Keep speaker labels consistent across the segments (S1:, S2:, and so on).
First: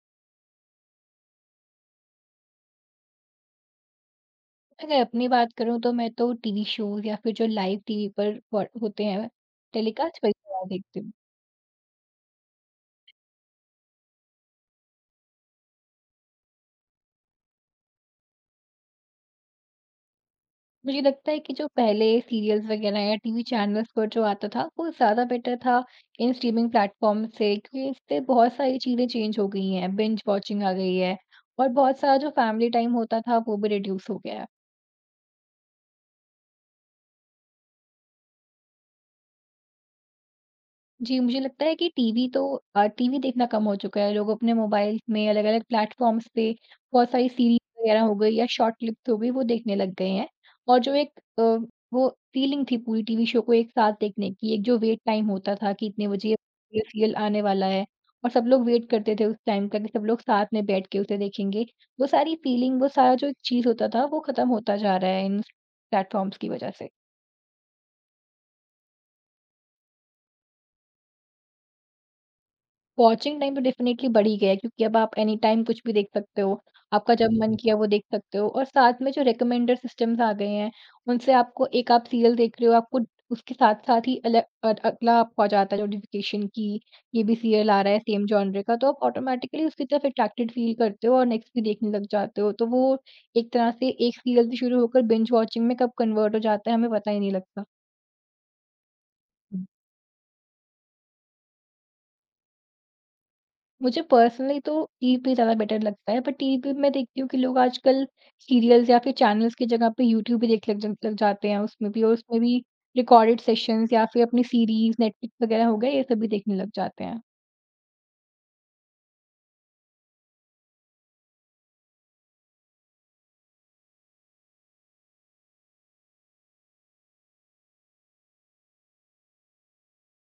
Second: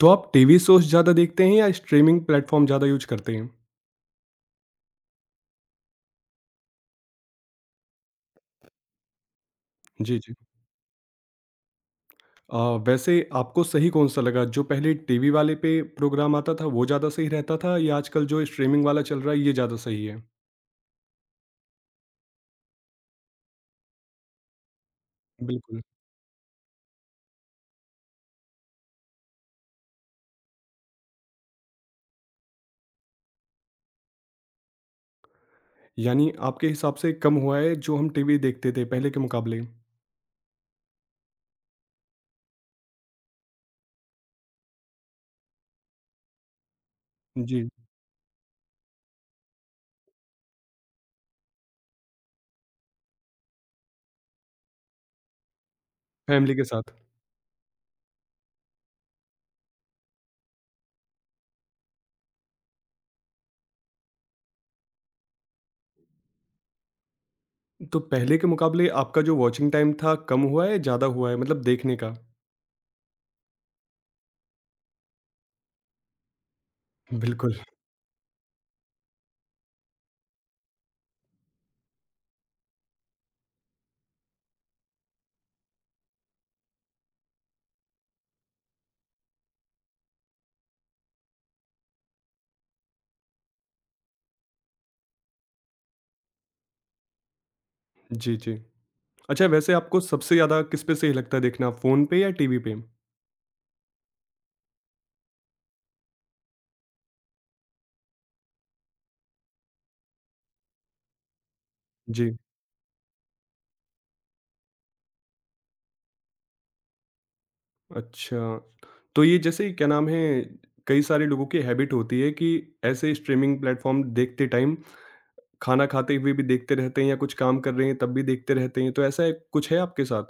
S1: तो आप TV shows ज़्यादा देखते हैं या स्ट्रीमिंग प्लेटफ़ॉर्म ज़्यादा यूज़ करते हैं?
S2: अगर अपनी बात करूँ तो मैं तो टीवी शो या फिर जो लाइव टीवी पर व होते हैं टेलीकास्ट
S1: जी,
S2: वही
S1: जी।
S2: सारा देखती हूँ।
S1: अ, वैसे आपको सही कौन-सा लगा जो पहले टीवी वाले पे प्रोग्राम आता था वो ज़्यादा सही रहता था या आजकल जो स्ट्रीमिंग वाला चल रहा है ये ज़्यादा सही है?
S2: मुझे लगता है कि जो पहले सीरियल्स वगैरह या टीवी चैनल्स पर जो आता था, वो ज़्यादा बेटर था
S1: बिल्कुल।
S2: इन स्ट्रीमिंग प्लेटफ़ॉर्म से, क्योंकि इससे बहुत सारी चीज़ें चेंज हो गई हैं, बिंज वॉचिंग आ गई है और बहुत सारा जो फैमिली टाइम होता था वो भी रिड्यूस हो गया है।
S1: यानी आपके हिसाब से कम हुआ है जो हम टीवी देखते थे पहले के मुकाबले?
S2: जी, मुझे लगता है कि टीवी देखना कम हो चुका है। लोग अपने मोबाइल में अलग-अलग प्लेटफ़ॉर्म्स पे बहुत सारी सीरीज़
S1: जी,
S2: वगैरह हो गई या शॉर्ट क्लिप्स हो गई, वो देखने लग गए हैं। और अ, वो फीलिंग थी पूरी टीवी शो को एक साथ देखने की, एक जो वेट टाइम होता था कि इतने बजे
S1: फैमिली के
S2: ये
S1: साथ।
S2: सीरियल आने वाला है, और सब लोग वेट करते थे उस टाइम का कि सब लोग साथ में बैठ के उसे देखेंगे। वो सारी फीलिंग, वो सारा जो एक चीज़ होता था, वो ख़त्म होता जा रहा है इन प्लेटफ़ॉर्म्स की वज़ह से।
S1: तो पहले के मुकाबले आपका जो वॉचिंग टाइम था कम हुआ है, ज़्यादा हुआ है मतलब देखने का?
S2: वॉचिंग टाइम तो डेफ़िनेटली बढ़ ही गया है, क्योंकि अब आप एनी टाइम कुछ भी देख सकते हो। आपका जब मन
S1: बिल्कुल।
S2: हुँ। किया, वो देख सकते हो, और साथ में जो रिकमेंडर सिस्टम्स आ गए हैं, उनसे आपको एक आप सीरियल देख रहे हो, आपको उसके साथ-साथ ही अगला आपको आ जाता है नोटिफ़िकेशन कि ये भी सीरियल आ रहा है सेम जॉनर का, तो आप ऑटोमैटिकली उसकी तरफ अट्रैक्टेड फ़ील करते हो और नेक्स्ट भी देखने लग जाते हो। तो वो एक तरह से एक सीरियल से शुरू होकर बिंज वॉचिंग में कब कन्वर्ट हो जाता है, हमें पता ही नहीं लगता।
S1: जी, जी। अच्छा वैसे आपको सबसे ज़्यादा किस पे सही लगता है देखना फ़ोन पे या टीवी पे?
S2: मुझे पर्सनली तो टीवी ज़्यादा बेटर लगता है, बट टीवी में देखती हूँ कि लोग आजकल सीरियल्स या फिर चैनल्स की जगह पे यूट्यूब भी देखने लग जाते हैं उसमें भी, और
S1: जी।
S2: उसमें भी रिकॉर्डेड सेशंस या फिर अपनी सीरीज़, नेटफ्लिक्स वगैरह हो गए, ये सब भी देखने लग जाते हैं।
S1: अच्छा, तो ये जैसे क्या नाम है, कई सारे लोगों की हैबिट होती है कि ऐसे स्ट्रीमिंग प्लेटफ़ॉर्म देखते टाइम खाना खाते हुए भी देखते रहते हैं या कुछ काम कर रहे हैं तब भी देखते रहते हैं, तो ऐसा है कुछ है आपके साथ?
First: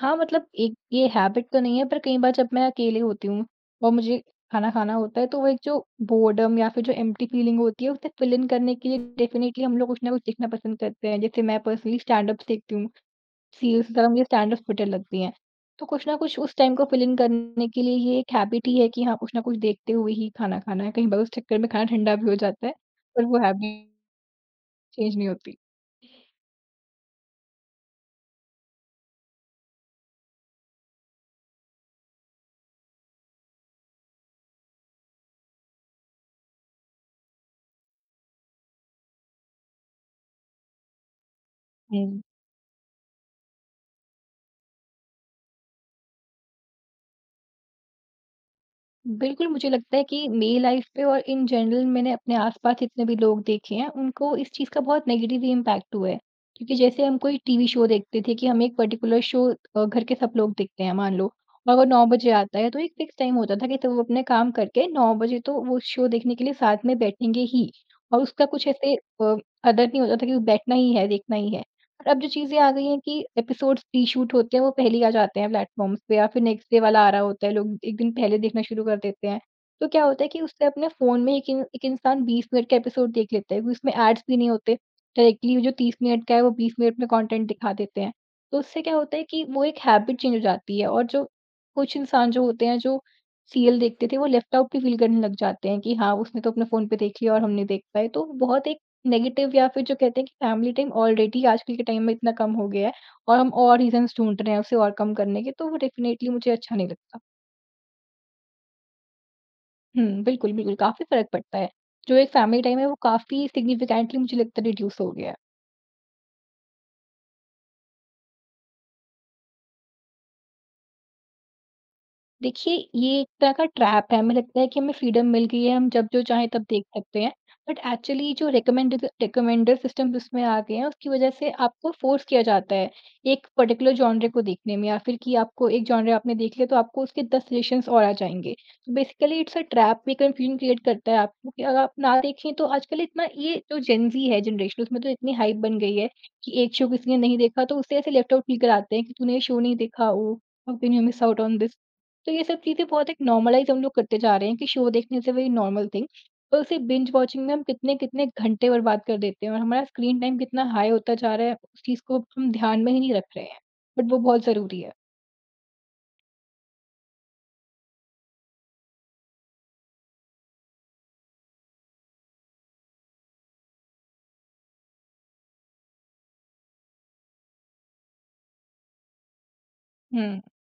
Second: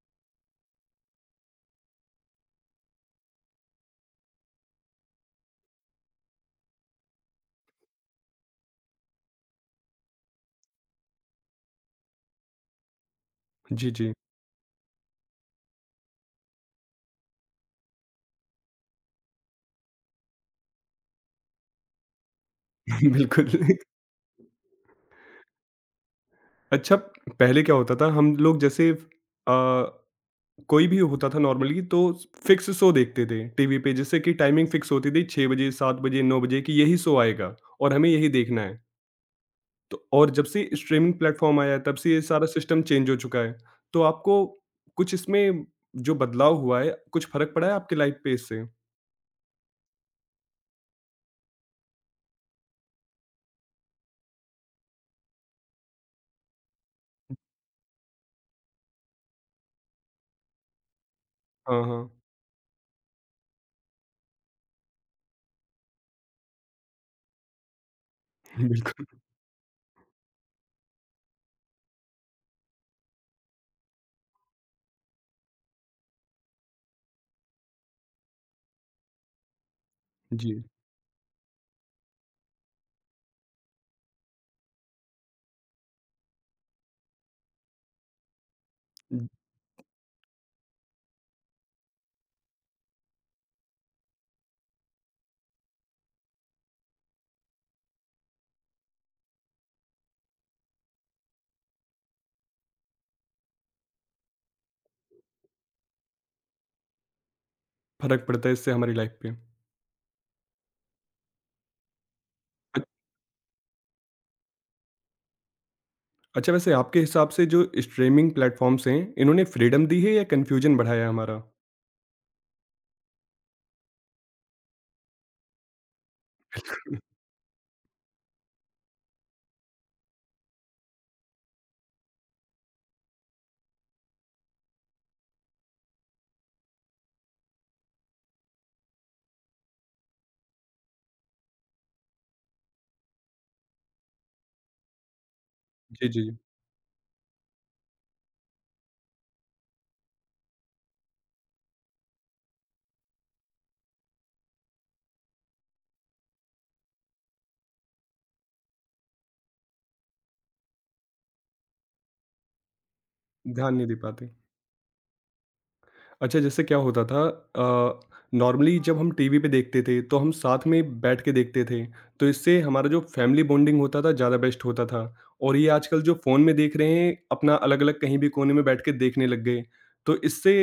S2: हाँ, मतलब एक ये हैबिट तो नहीं है, पर कई बार जब मैं अकेले होती हूँ और मुझे खाना खाना होता है, तो वो एक जो बोर्डम या फिर जो एम्प्टी फीलिंग होती है, उसे फिल इन करने के लिए डेफ़िनेटली हम लोग कुछ ना कुछ देखना पसंद करते हैं। जैसे मैं पर्सनली स्टैंड-अप्स देखती हूँ।
S1: जी,
S2: सील्स
S1: जी।
S2: गरम ये स्टैंडर्ड फिटर लगती हैं। तो कुछ ना कुछ उस टाइम को फिल इन करने के लिए ये एक हैबिट ही है कि हाँ, कुछ ना कुछ देखते हुए ही खाना खाना है। कई बार उस चक्कर में खाना ठंडा भी हो जाता है, पर वो
S1: बिल्कुल।
S2: हैबिट चेंज नहीं होती।
S1: अच्छा, पहले क्या होता था हम लोग जैसे कोई भी होता था नॉर्मली तो फिक्स शो देखते थे टीवी पे, जैसे कि टाइमिंग फिक्स होती थी 6 बजे, 7 बजे, 9 बजे कि यही शो आएगा और हमें यही देखना है। तो और जब से स्ट्रीमिंग प्लेटफ़ॉर्म आया है, तब से ये
S2: हुँ।
S1: सारा सिस्टम चेंज हो चुका है। तो आपको कुछ इसमें जो बदलाव हुआ है, कुछ फ़र्क पड़ा है आपकी लाइफ़ पे इससे?
S2: बिल्कुल, मुझे लगता है कि मेरी लाइफ़ पे और इन जनरल मैंने अपने आस-पास जितने भी लोग देखे हैं, उनको इस चीज़ का बहुत नेगेटिव इम्पैक्ट हुआ है। क्योंकि जैसे हम कोई टीवी शो देखते थे कि हमें एक पर्टिकुलर शो घर के सब लोग देखते हैं मान लो, और
S1: हाँ,
S2: वो 9
S1: हाँ।
S2: बजे आता है, तो एक फ़िक्स टाइम होता था कि सब अपने काम करके 9 बजे तो वो शो देखने के लिए साथ में बैठेंगे ही, और उसका कुछ ऐसे
S1: बिल्कुल,
S2: अदर नहीं होता था कि बैठना ही है, देखना ही है। और अब जो चीज़ें आ गई हैं कि एपिसोड्स प्री-शूट होते हैं, वो पहले ही आ जाते हैं प्लेटफ़ॉर्म्स पे या फिर नेक्स्ट डे वाला आ रहा होता है, लोग 1 दिन पहले देखना शुरू कर देते हैं। तो क्या होता है कि
S1: जी।
S2: उससे अपने फ़ोन में एक इंसान 20 मिनट का एपिसोड देख लेता है, क्योंकि उसमें एड्स भी नहीं होते, डायरेक्टली जो 30 मिनट का है, वो 20 मिनट में कंटेंट दिखा देते हैं। तो उससे क्या होता है कि वो एक हैबिट चेंज हो जाती है, और जो कुछ इंसान जो होते हैं, जो सीरियल देखते थे, वो लेफ्ट आउट भी फ़ील करने लग जाते हैं कि हाँ, उसने तो अपने फ़ोन पे देख लिया और हम नहीं देख पाए। तो बहुत एक नेगेटिव, या फिर जो कहते हैं कि फैमिली टाइम ऑलरेडी आजकल के टाइम में इतना कम हो गया है, और हम और रीज़न्स ढूँढ रहे हैं उसे और कम करने के, तो वो डेफ़िनेटली मुझे अच्छा नहीं लगता।
S1: फ़र्क पड़ता है इससे हमारी लाइफ़ पे।
S2: बिल्कुल, बिल्कुल काफ़ी फ़र्क पड़ता है। जो एक फैमिली टाइम
S1: अ,
S2: है, वो काफ़ी सिग्निफ़िकेंटली मुझे लगता है रिड्यूस हो गया है।
S1: अच्छा वैसे आपके हिसाब से जो स्ट्रीमिंग प्लेटफ़ॉर्म्स हैं, इन्होंने फ्रीडम दी है या कन्फ्यूज़न बढ़ाया है हमारा?
S2: देखिए, ये एक तरह का ट्रैप है, हमें लगता है कि हमें फ्रीडम मिल गई है, हम जब जो चाहें तब देख सकते हैं। बट एक्चुअली जो रिकमेंडेड रिकमेंडर सिस्टम्स उसमें आ गए हैं, उसकी वजह से आपको फ़ोर्स किया जाता है, एक पर्टिकुलर जॉनर को देखने में, या फिर कि आपको एक जॉनर आपने देख लिया, तो आपको उसके 10 सजेशंस और आ जाएँगे। तो बेसिकली इट्स अ ट्रैप, ये कन्फ्यूजन क्रिएट करता है आपको कि अगर आप ना देखें, तो आजकल इतना ये जो जेन ज़ी है जनरेशन, उसमें तो इतनी हाइप बन गई है
S1: जी, जी, जी।
S2: कि एक शो किसी ने नहीं देखा, तो उसे ऐसे लेफ्ट आउट फ़ील कराते हैं कि, "तूने ये शो नहीं देखा, oh! How can you miss out on this?" तो ये सब चीज़ें बहुत एक नॉर्मलाइज़ हम लोग करते जा रहे हैं कि शो देखने से वही नॉर्मल थिंग, और उसी बिंज वॉचिंग में हम कितने-कितने घंटे बर्बाद कर देते हैं, और हमारा स्क्रीन टाइम कितना हाई होता जा रहा है, उस चीज़ को हम ध्यान में ही नहीं रख रहे हैं।
S1: ध्यान नहीं दे
S2: बट वो
S1: पाते।
S2: बहुत ज़रूरी है।
S1: अच्छा, जैसे क्या होता था नॉर्मली जब हम टीवी पे देखते थे, तो हम साथ में बैठ के देखते थे, तो इससे हमारा जो फैमिली बॉन्डिंग होता था, ज़्यादा बेस्ट होता था। और ये आजकल जो फ़ोन में देख रहे हैं, अपना अलग-अलग कहीं भी कोने में बैठ के देखने लग गए। तो
S2: हुँ।
S1: इससे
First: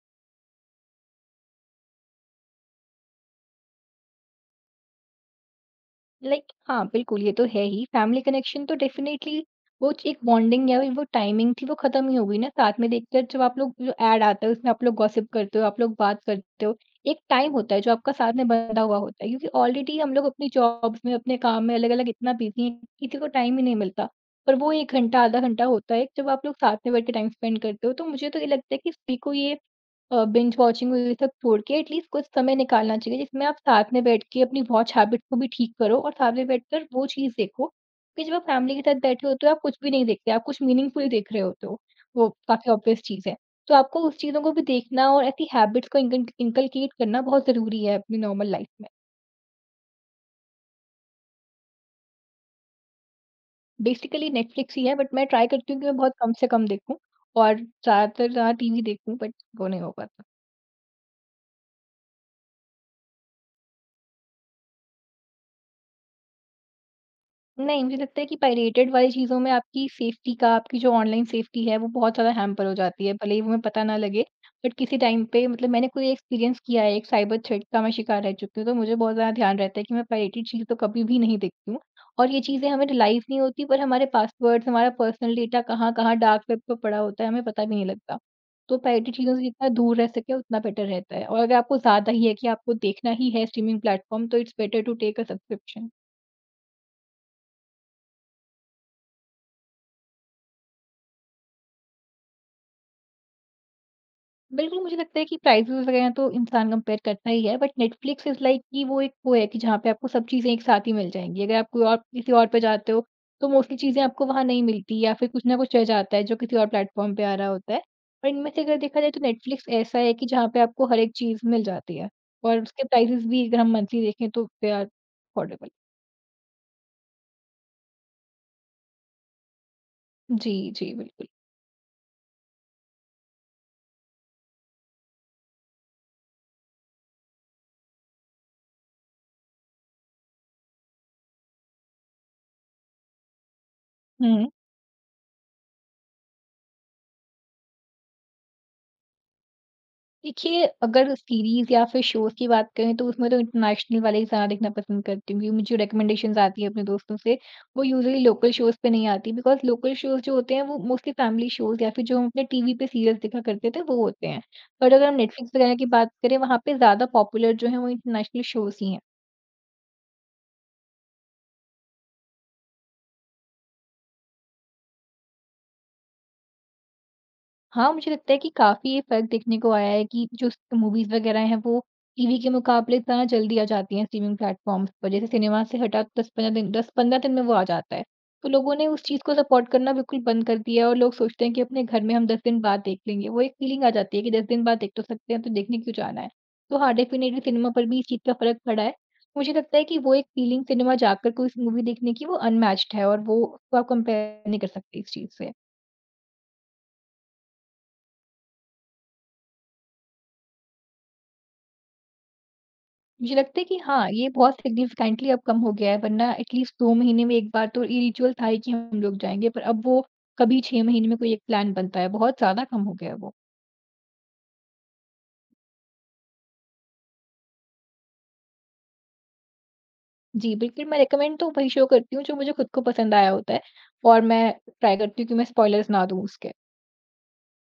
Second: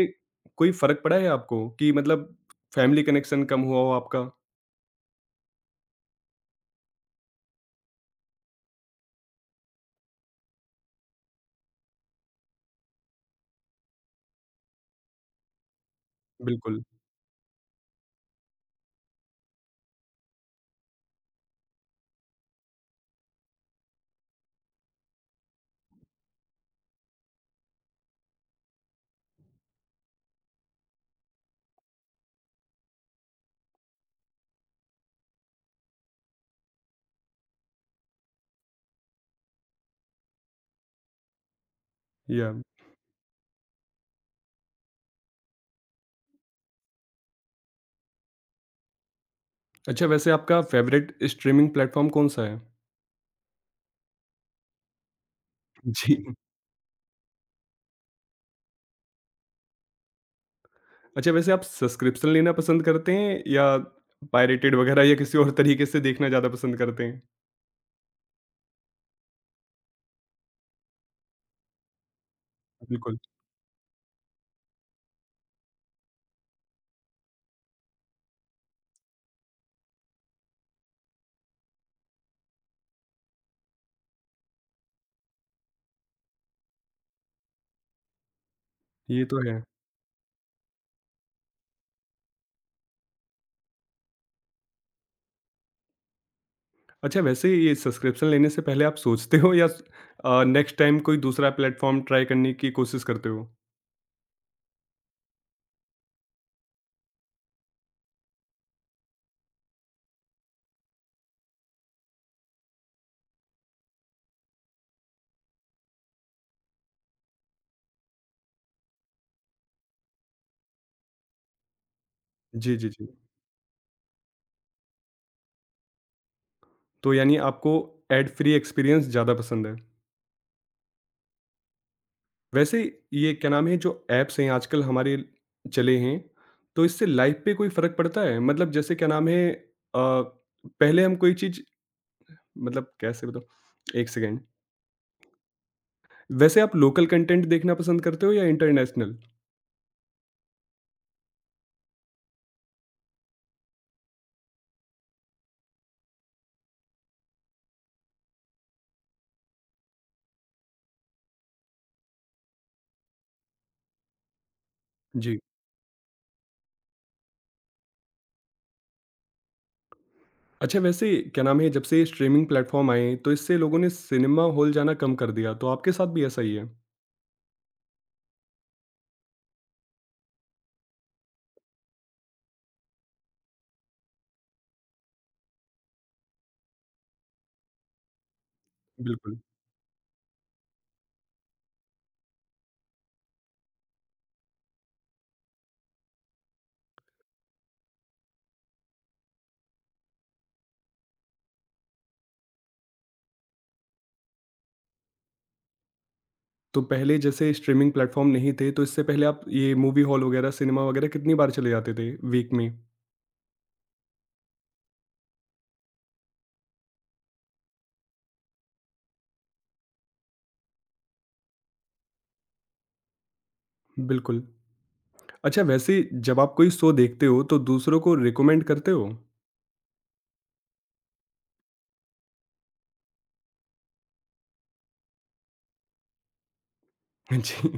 S1: कोई फ़र्क पड़ा है आपको कि मतलब फैमिली कनेक्शन कम हुआ हो आपका?
S2: लाइक हाँ, बिल्कुल ये तो है ही। फैमिली कनेक्शन तो डेफ़िनेटली वो च एक बॉन्डिंग या वो टाइमिंग थी, वो ख़त्म ही हो गई ना। साथ में देखते हैं जब आप लोग, जो ऐड आता है उसमें आप लोग गॉसिप करते हो, आप लोग बात करते हो।
S1: बिल्कुल,
S2: एक टाइम होता है जो आपका साथ में बँधा हुआ होता है, क्योंकि ऑलरेडी हम लोग अपनी जॉब्स में, अपने काम में अलग-अलग इतना बिज़ी हैं, कि किसी को टाइम ही नहीं मिलता। पर वो 1 घंटा, आधा घंटा होता है जब आप लोग साथ में बैठ के टाइम स्पेंड करते हो। तो मुझे तो ये लगता है कि सभी को ये बिंज वॉचिंग ये सब छोड़ के एटलीस्ट कुछ समय निकालना चाहिए, जिसमें आप साथ में बैठ के अपनी वॉच हैबिट को भी ठीक करो और साथ में बैठकर वो चीज़ देखो, कि जब आप फैमिली के साथ बैठे होते हो, आप कुछ भी नहीं देखते, आप कुछ मीनिंगफुल देख रहे होते हो, वो
S1: या
S2: काफ़ी ऑब्वियस चीज़ है। तो आपको उस चीज़ों को भी देखना और ऐसी हैबिट्स को इंकन इनकलकेट करना बहुत ज़रूरी है अपनी नॉर्मल लाइफ में।
S1: अच्छा वैसे आपका फ़ेवरेट स्ट्रीमिंग प्लेटफ़ॉर्म कौन-सा है?
S2: बेसिकली नेटफ्लिक्स ही है, बट मैं ट्राई करती हूँ कि मैं बहुत
S1: जी।
S2: कम से कम देखूँ और ज़्यादातर ज़्यादा टीवी देखूँ, बट वो नहीं हो पाता।
S1: अच्छा वैसे आप सब्सक्रिप्शन लेना पसंद करते हैं या पायरेटेड वगैरह या किसी और तरीके से देखना ज़्यादा पसंद करते हैं?
S2: नहीं, मुझे लगता है कि पायरेटेड वाली चीज़ों में आपकी सेफ्टी का, आपकी जो ऑनलाइन सेफ्टी है, वो बहुत ज़्यादा हैम्पर हो जाती है,
S1: बिल्कुल,
S2: भले ही वो हमें पता ना लगे। बट किसी टाइम पे, मतलब मैंने कोई एक्सपीरियंस किया है, एक साइबर थ्रेट का मैं शिकार रह चुकी हूँ, तो मुझे बहुत ज़्यादा ध्यान रहता है कि मैं पायरेटेड चीज़ तो कभी भी नहीं देखती हूँ। और ये चीज़ें हमें रियलाइज़ नहीं होती, पर हमारे पासवर्ड्स, हमारा पर्सनल डेटा कहाँ-कहाँ डार्क वेब पे पड़ा होता है, हमें पता भी नहीं लगता। तो पायरेटेड
S1: ये
S2: चीज़ों
S1: तो
S2: से
S1: है।
S2: जितना दूर रह सकें, उतना बेटर रहता है। और अगर आपको ज़्यादा ही है कि आपको देखना ही है स्ट्रीमिंग प्लेटफ़ॉर्म, तो it's better to take a subscription.
S1: अच्छा वैसे ये सब्सक्रिप्शन लेने से पहले आप सोचते हो या नेक्स्ट टाइम कोई दूसरा प्लेटफ़ॉर्म ट्राई करने की कोशिश करते हो?
S2: बिल्कुल, मुझे लगता है कि प्राइसेज़ वगैरह तो इंसान कंपेयर करता ही है, बट नेटफ्लिक्स इज़ लाइक कि वो एक वो है कि जहाँ पे आपको सब चीज़ें एक साथ ही मिल जाएँगी। अगर आप कोई और किसी और पे जाते हो, तो मोस्टली चीज़ें आपको वहाँ नहीं मिलती या फिर कुछ ना कुछ रह जाता है, जो किसी और प्लेटफ़ॉर्म पे आ रहा होता है। और इनमें से अगर देखा जाए तो नेटफ्लिक्स ऐसा है कि जहाँ पे आपको हर एक चीज़ मिल जाती है, और
S1: जी,
S2: उसके
S1: जी, जी।
S2: प्राइसेज़ भी अगर हम मंथली देखें तो दे आर अफोर्डेबल।
S1: तो यानी आपको ऐड फ्री एक्सपीरियंस ज़्यादा पसंद है।
S2: जी, जी, बिल्कुल।
S1: वैसे ये क्या नाम है जो ऐप्स हैं आजकल हमारे चले हैं, तो इससे लाइफ़ पे कोई फ़र्क पड़ता है? मतलब जैसे क्या नाम है पहले हम कोई चीज़ मतलब कैसे बताऊँ? 1 सेकंड।
S2: हुँ।
S1: वैसे आप लोकल कंटेंट देखना पसंद करते हो या इंटरनेशनल?
S2: देखिए, अगर सीरीज़ या फिर शोज़ की बात करें तो उसमें तो इंटरनेशनल वाले ही ज़्यादा देखना पसंद करती हूँ, क्योंकि मुझे रिकमेंडेशंस आती है अपने दोस्तों से, वो यूजुअली लोकल शोज़ पे नहीं आती, बिकॉज़ लोकल शोज़ जो होते हैं वो मोस्टली फैमिली शोज़ या फिर जो हम अपने टीवी पे सीरियल्स देखा करते थे वो होते हैं। बट अगर हम
S1: जी।
S2: नेटफ्लिक्स वगैरह की बात करें, वहाँ पे ज़्यादा पॉपुलर जो हैं वो इंटरनेशनल शोज़ ही हैं।
S1: अच्छा वैसे क्या नाम है जब से स्ट्रीमिंग प्लेटफ़ॉर्म आए हैं, तो इससे लोगों ने सिनेमा हॉल जाना कम कर दिया, तो आपके साथ भी ऐसा ही है?
S2: हाँ, मुझे लगता है कि काफ़ी ये फ़र्क देखने को आया है कि जो स मूवीज़ वग़ैरह हैं वो टीवी के मुकाबले इतना जल्दी आ जाती हैं स्ट्रीमिंग प्लेटफ़ॉर्म्स पर। जैसे सिनेमा से हटा 10-15 दिन, 10-15 दिन में वो आ जाता है। तो लोगों ने उस चीज़ को
S1: बिल्कुल।
S2: सपोर्ट करना बिल्कुल बंद कर दिया है, और लोग सोचते हैं कि अपने घर में हम 10 दिन बाद देख लेंगे। वो एक फ़ीलिंग आ जाती है कि 10 दिन बाद देख तो सकते हैं, तो देखने क्यों जाना है? तो हाँ, डेफ़िनिटली सिनेमा पर भी इस चीज़ का फ़र्क पड़ा है। मुझे लगता है कि वो एक फ़ीलिंग सिनेमा जाकर कोई स मूवी देखने की वो अनमैच्ड है, और वो उसको आप कंपेयर नहीं कर सकते इस चीज़ से।
S1: तो पहले जैसे स्ट्रीमिंग प्लेटफ़ॉर्म नहीं थे, तो इससे पहले आप ये मूवी हॉल वगैरह, सिनेमा वगैरह कितनी बार चले जाते थे वीक में?
S2: मुझे लगता है कि हाँ, ये बहुत सिग्निफिकेंटली अब कम हो गया है, वरना एटलीस्ट 2 महीने में एक बार तो ये रिचुअल था ही कि हम लोग जाएँगे, पर अब वो कभी 6 महीने में कोई एक प्लान बनता है। बहुत ज़्यादा कम हो गया है वो।
S1: बिल्कुल। अच्छा वैसे जब आप कोई शो देखते हो, तो दूसरों को रिकमेंड करते हो?
S2: जी, बिल्कुल। मैं रिकमेंड तो वही शो करती हूँ जो मुझे खुद को पसंद आया होता है, और मैं ट्राई करती हूँ कि मैं स्पॉयलर्स ना दूँ उसके।
S1: जी।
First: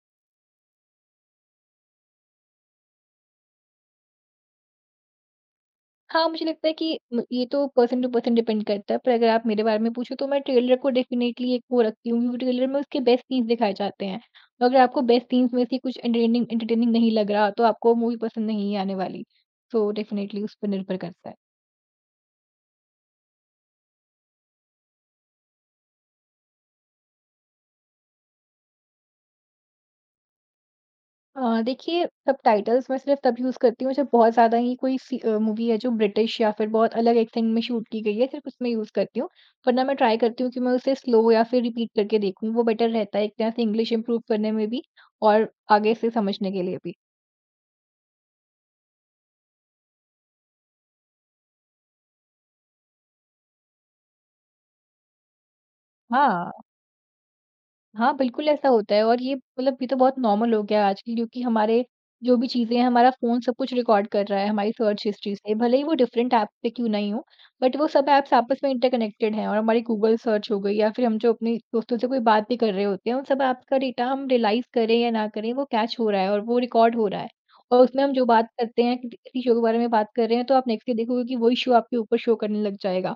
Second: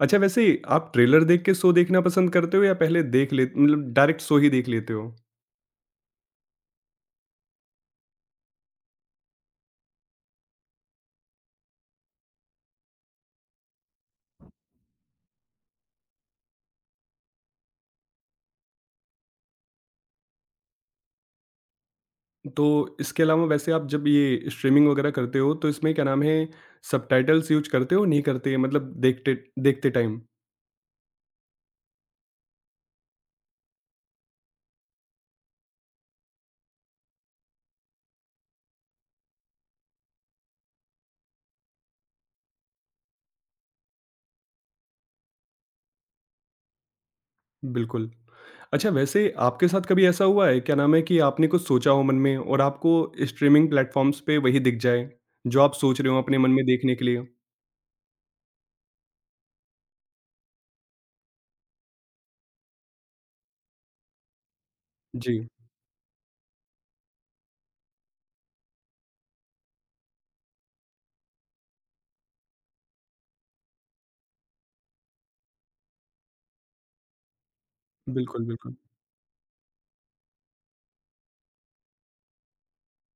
S1: अच्छा वैसे आप ट्रेलर देख के शो देखना पसंद करते हो या पहले देख ले मतलब डायरेक्ट शो ही देख लेते हो?
S2: हाँ, मुझे लगता है कि म ये तो पर्सन टू पर्सन डिपेंड करता है, पर अगर आप मेरे बारे में पूछो, तो मैं ट्रेलर को डेफ़िनेटली एक वो रखती हूँ, क्योंकि ट्रेलर में उसके बेस्ट सीन्स दिखाए जाते हैं। तो अगर आपको बेस्ट सीन्स में से कुछ एंटरटेनिंग एंटरटेनिंग नहीं लग रहा, तो आपको मूवी पसंद नहीं आने वाली। तो डेफ़िनेटली उस पे निर्भर करता है।
S1: तो इसके अलावा वैसे आप जब ये स्ट्रीमिंग वगैरह करते हो तो इसमें क्या नाम है सबटाइटल्स यूज करते हो नहीं करते मतलब देखते देखते टाइम
S2: देखिए, सबटाइटल्स मैं सिर्फ़ तब यूज़ करती हूँ जब बहुत ज़्यादा ही कोई सी मूवी है जो ब्रिटिश या फिर बहुत अलग एक्सेंट में शूट की गई है। सिर्फ़ उसमें यूज़ करती हूँ। वरना मैं ट्राई करती हूँ कि मैं उसे स्लो या फिर रिपीट करके देखूँ। वो बेटर रहता है, एक तरह से इंग्लिश इम्प्रूव करने में भी और आगे से समझने के लिए भी।
S1: बिल्कुल। अच्छा वैसे आपके साथ कभी ऐसा हुआ है क्या नाम है कि आपने कुछ सोचा हो मन में और आपको स्ट्रीमिंग प्लेटफॉर्म्स पे वही दिख जाए जो आप सोच रहे हो अपने मन
S2: हाँ।
S1: में देखने के लिए?
S2: हाँ, बिल्कुल ऐसा होता है, और ये मतलब ये तो बहुत नॉर्मल हो गया है आजकल, क्योंकि हमारे जो भी चीज़ें हैं, हमारा फ़ोन सब कुछ रिकॉर्ड कर रहा है हमारी सर्च हिस्ट्री
S1: जी।
S2: से। भले ही वो डिफरेंट ऐप पे क्यों नहीं हो, बट वो सब ऐप्स आपस में इंटरकनेक्टेड हैं, और हमारी गूगल सर्च हो गई या फिर हम जो अपने दोस्तों से कोई बात भी कर रहे होते हैं, उन सब ऐप्स का डेटा, हम रियलाइज़ करें या ना करें, वो कैच हो रहा है और वो रिकॉर्ड हो रहा है। और उसमें हम जो
S1: बिल्कुल
S2: बात
S1: बिल्कुल
S2: करते हैं, किसी किसी इश्यू के बारे में बात कर रहे हैं, तो आप नेक्स्ट डे देखोगे कि वो इश्यू आपके ऊपर शो करने लग जाएगा,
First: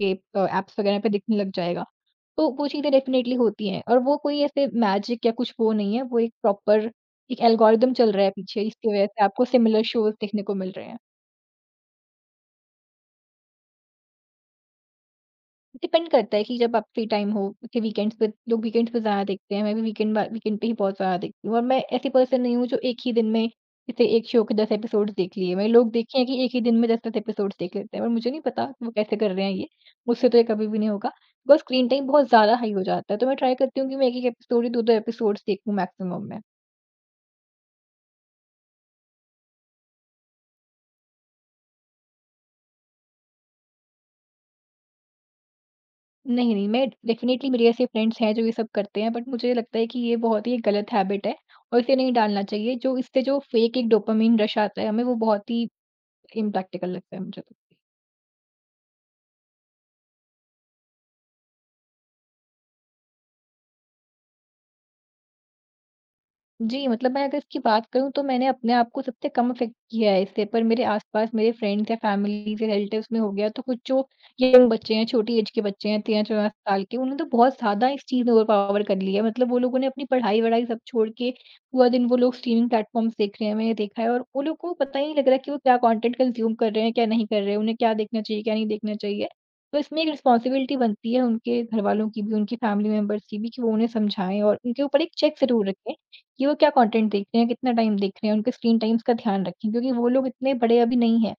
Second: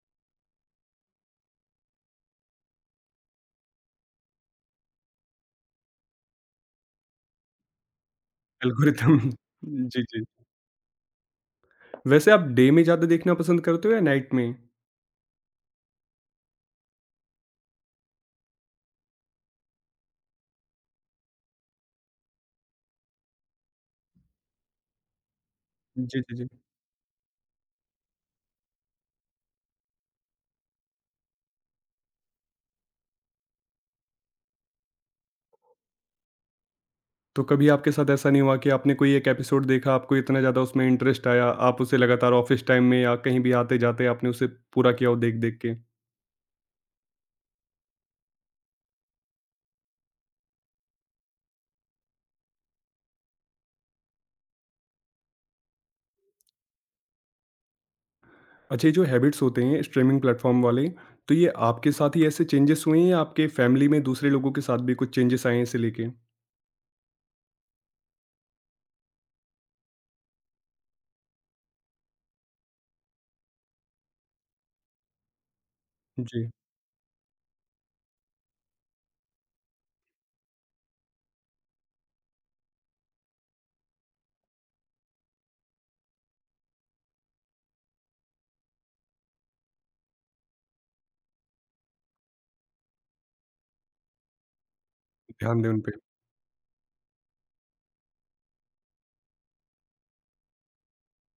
S2: ये ऐप्स वगैरह पे दिखने लग जाएगा। तो वो चीज़ें डेफ़िनेटली होती हैं, और वो कोई ऐसे मैजिक या कुछ वो नहीं है। वो एक प्रॉपर एक एल्गोरिदम चल रहा है पीछे, इसकी वजह
S1: एल्गोरिथम।
S2: से आपको सिमिलर
S1: जी,
S2: शोज़
S1: जी।
S2: देखने को मिल रहे हैं।
S1: वैसे आप डे में ज़्यादा देखना पसंद करते हो या नाइट में?
S2: डिपेंड करता है कि जब आप फ्री टाइम हो, कि वीकेंड्स पे लोग वीकेंड्स पे ज़्यादा देखते हैं। मैं भी वीकेंड पे ही बहुत ज़्यादा देखती हूँ, और मैं ऐसी पर्सन नहीं हूँ जो एक ही दिन में, जैसे, एक शो के 10 एपिसोड्स देख लिए। मैंने लोग देखे
S1: जी,
S2: हैं
S1: जी,
S2: कि
S1: जी।
S2: एक ही दिन में 10-10 एपिसोड्स देख लेते हैं, और मुझे नहीं पता कि वो कैसे कर रहे हैं ये। मुझसे तो ये कभी भी नहीं होगा। बिकॉज़ स्क्रीन टाइम बहुत ज़्यादा हाई हो जाता है, तो मैं ट्राई करती हूँ कि मैं 1-1 एपिसोड या 2-2 एपिसोड्स देखूँ मैक्सिमम में।
S1: तो कभी आपके साथ ऐसा नहीं हुआ कि आपने कोई एक एपिसोड देखा, आपको इतना ज़्यादा उसमें इंटरेस्ट आया, आप उसे लगातार ऑफ़िस टाइम में या कहीं भी आते-जाते आपने उसे पूरा किया हो देख-देख के?
S2: नहीं, नहीं, मैं डेफ़िनेटली, मेरे ऐसे फ्रेंड्स हैं जो ये सब करते हैं, बट मुझे लगता है कि ये बहुत ही गलत हैबिट है और इसे नहीं डालना चाहिए। जो इससे जो फेक एक डोपामाइन रश आता है हमें, वो बहुत ही इम्प्रैक्टिकल लगता है मुझे तो।
S1: अच्छा, ये जो हैबिट्स होते हैं स्ट्रीमिंग प्लेटफ़ॉर्म वाले, तो ये आपके साथ ही ऐसे चेंजेस हुए हैं या आपके फ़ैमिली में दूसरे लोगों के साथ भी कुछ चेंजेस आए हैं इसे लेके?
S2: जी, मतलब मैं अगर इसकी बात करूँ, तो मैंने अपने आप को सबसे कम अफ़ेक्ट किया है इससे, पर मेरे आस-पास मेरे फ्रेंड्स या फ़ैमिलीज़ या रिलेटिव्स में हो गया, तो कुछ जो यंग बच्चे हैं, छोटी एज के बच्चे हैं, 13-14
S1: जी,
S2: साल के, उन्होंने तो बहुत ज़्यादा इस चीज़ में ओवरपावर कर लिया है। मतलब वो लोगों ने अपनी पढ़ाई-वढ़ाई सब छोड़ के पूरा दिन वो लोग स्ट्रीमिंग प्लेटफ़ॉर्म्स देख रहे हैं, मैंने देखा है। और वो लोग को पता ही नहीं लग रहा कि वो क्या कंटेंट कंज़्यूम कर रहे हैं, क्या नहीं कर रहे हैं, उन्हें क्या देखना चाहिए, क्या नहीं देखना चाहिए। तो इसमें एक रिस्पॉन्सिबिलिटी बनती है उनके घरवालों की भी, उनकी फ़ैमिली मेंबर्स की भी, कि वो उन्हें समझाएँ और उनके ऊपर एक चेक
S1: ध्यान
S2: ज़रूर
S1: दें उन पे।
S2: रखें कि वो क्या कंटेंट देख रहे हैं, कितना टाइम देख रहे हैं। उनके स्क्रीन टाइम्स का ध्यान रखें, क्योंकि वो लोग इतने बड़े अभी नहीं हैं।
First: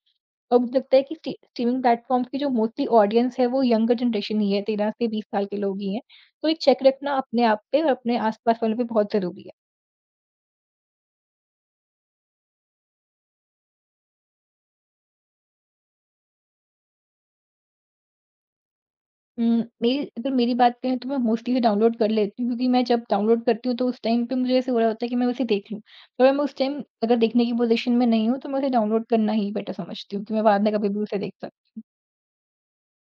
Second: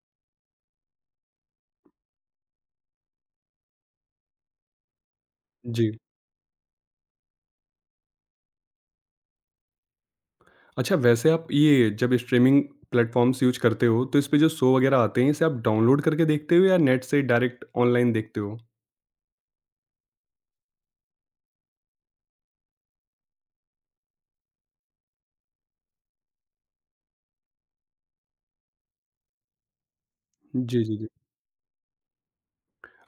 S2: और मुझे लगता है कि स्टी स्ट्रीमिंग प्लेटफ़ॉर्म की जो मोस्टली ऑडियंस है, वो यंगर जनरेशन ही है, 13 से 20 साल के लोग
S1: जी।
S2: ही हैं। तो एक चेक रखना अपने आप पे और अपने आस-पास वालों पे बहुत ज़रूरी है।
S1: अच्छा वैसे आप ये जब स्ट्रीमिंग प्लेटफ़ॉर्म्स यूज़ करते हो, तो इस पे जो शो वगैरह आते हैं, इसे आप डाउनलोड करके देखते हो या नेट से डायरेक्ट ऑनलाइन देखते हो?
S2: उम, मेरी अगर मेरी बात करें, तो मैं मोस्टली डाउनलोड कर लेती हूँ, क्योंकि मैं जब डाउनलोड करती हूँ, तो उस टाइम पे मुझे ऐसे हो रहा होता है कि मैं उसे देख लूँ। अगर मैं उस टाइम अगर देखने की पोज़ीशन में नहीं हूँ, तो मैं उसे डाउनलोड करना ही बेटर समझती हूँ, कि मैं बाद में
S1: जी,
S2: कभी
S1: जी,
S2: भी
S1: जी।
S2: उसे देख सकती हूँ।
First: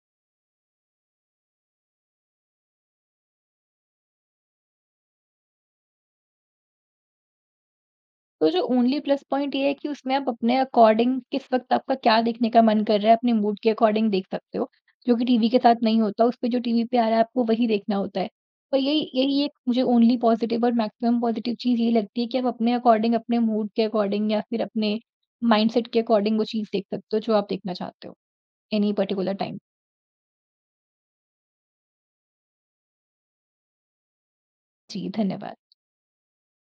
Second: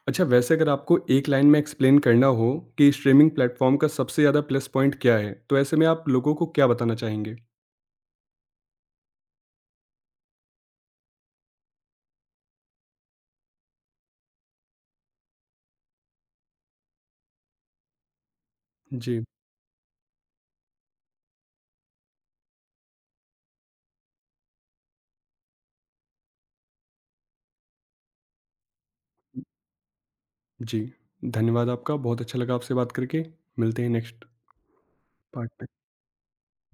S1: अच्छा वैसे अगर आपको एक लाइन में एक्सप्लेन करना हो कि स्ट्रीमिंग प्लेटफॉर्म का सबसे ज़्यादा प्लस पॉइंट क्या है, तो ऐसे में आप लोगों को क्या बताना चाहेंगे?
S2: तो जो ओनली प्लस पॉइंट ये है कि उसमें आप अपने अकॉर्डिंग, किस वक़्त आपका क्या देखने का मन कर रहा है, अपने मूड के अकॉर्डिंग देख सकते हो, जो कि टीवी के साथ नहीं होता। उस पे, जो टीवी पे आ रहा है, आपको वही देखना होता है। पर यही
S1: जी,
S2: यही एक मुझे ओनली पॉज़िटिव और मैक्सिमम पॉज़िटिव चीज़ ये लगती है कि आप अपने अकॉर्डिंग, अपने मूड के अकॉर्डिंग, या फिर अपने माइंडसेट के अकॉर्डिंग वो चीज़ देख सकते हो जो आप देखना चाहते हो, एनी पर्टिकुलर टाइम।
S1: जी। धन्यवाद आपका, बहुत अच्छा लगा आपसे बात करके। मिलते हैं नेक्स्ट
S2: जी,
S1: पार्ट
S2: धन्यवाद।
S1: में।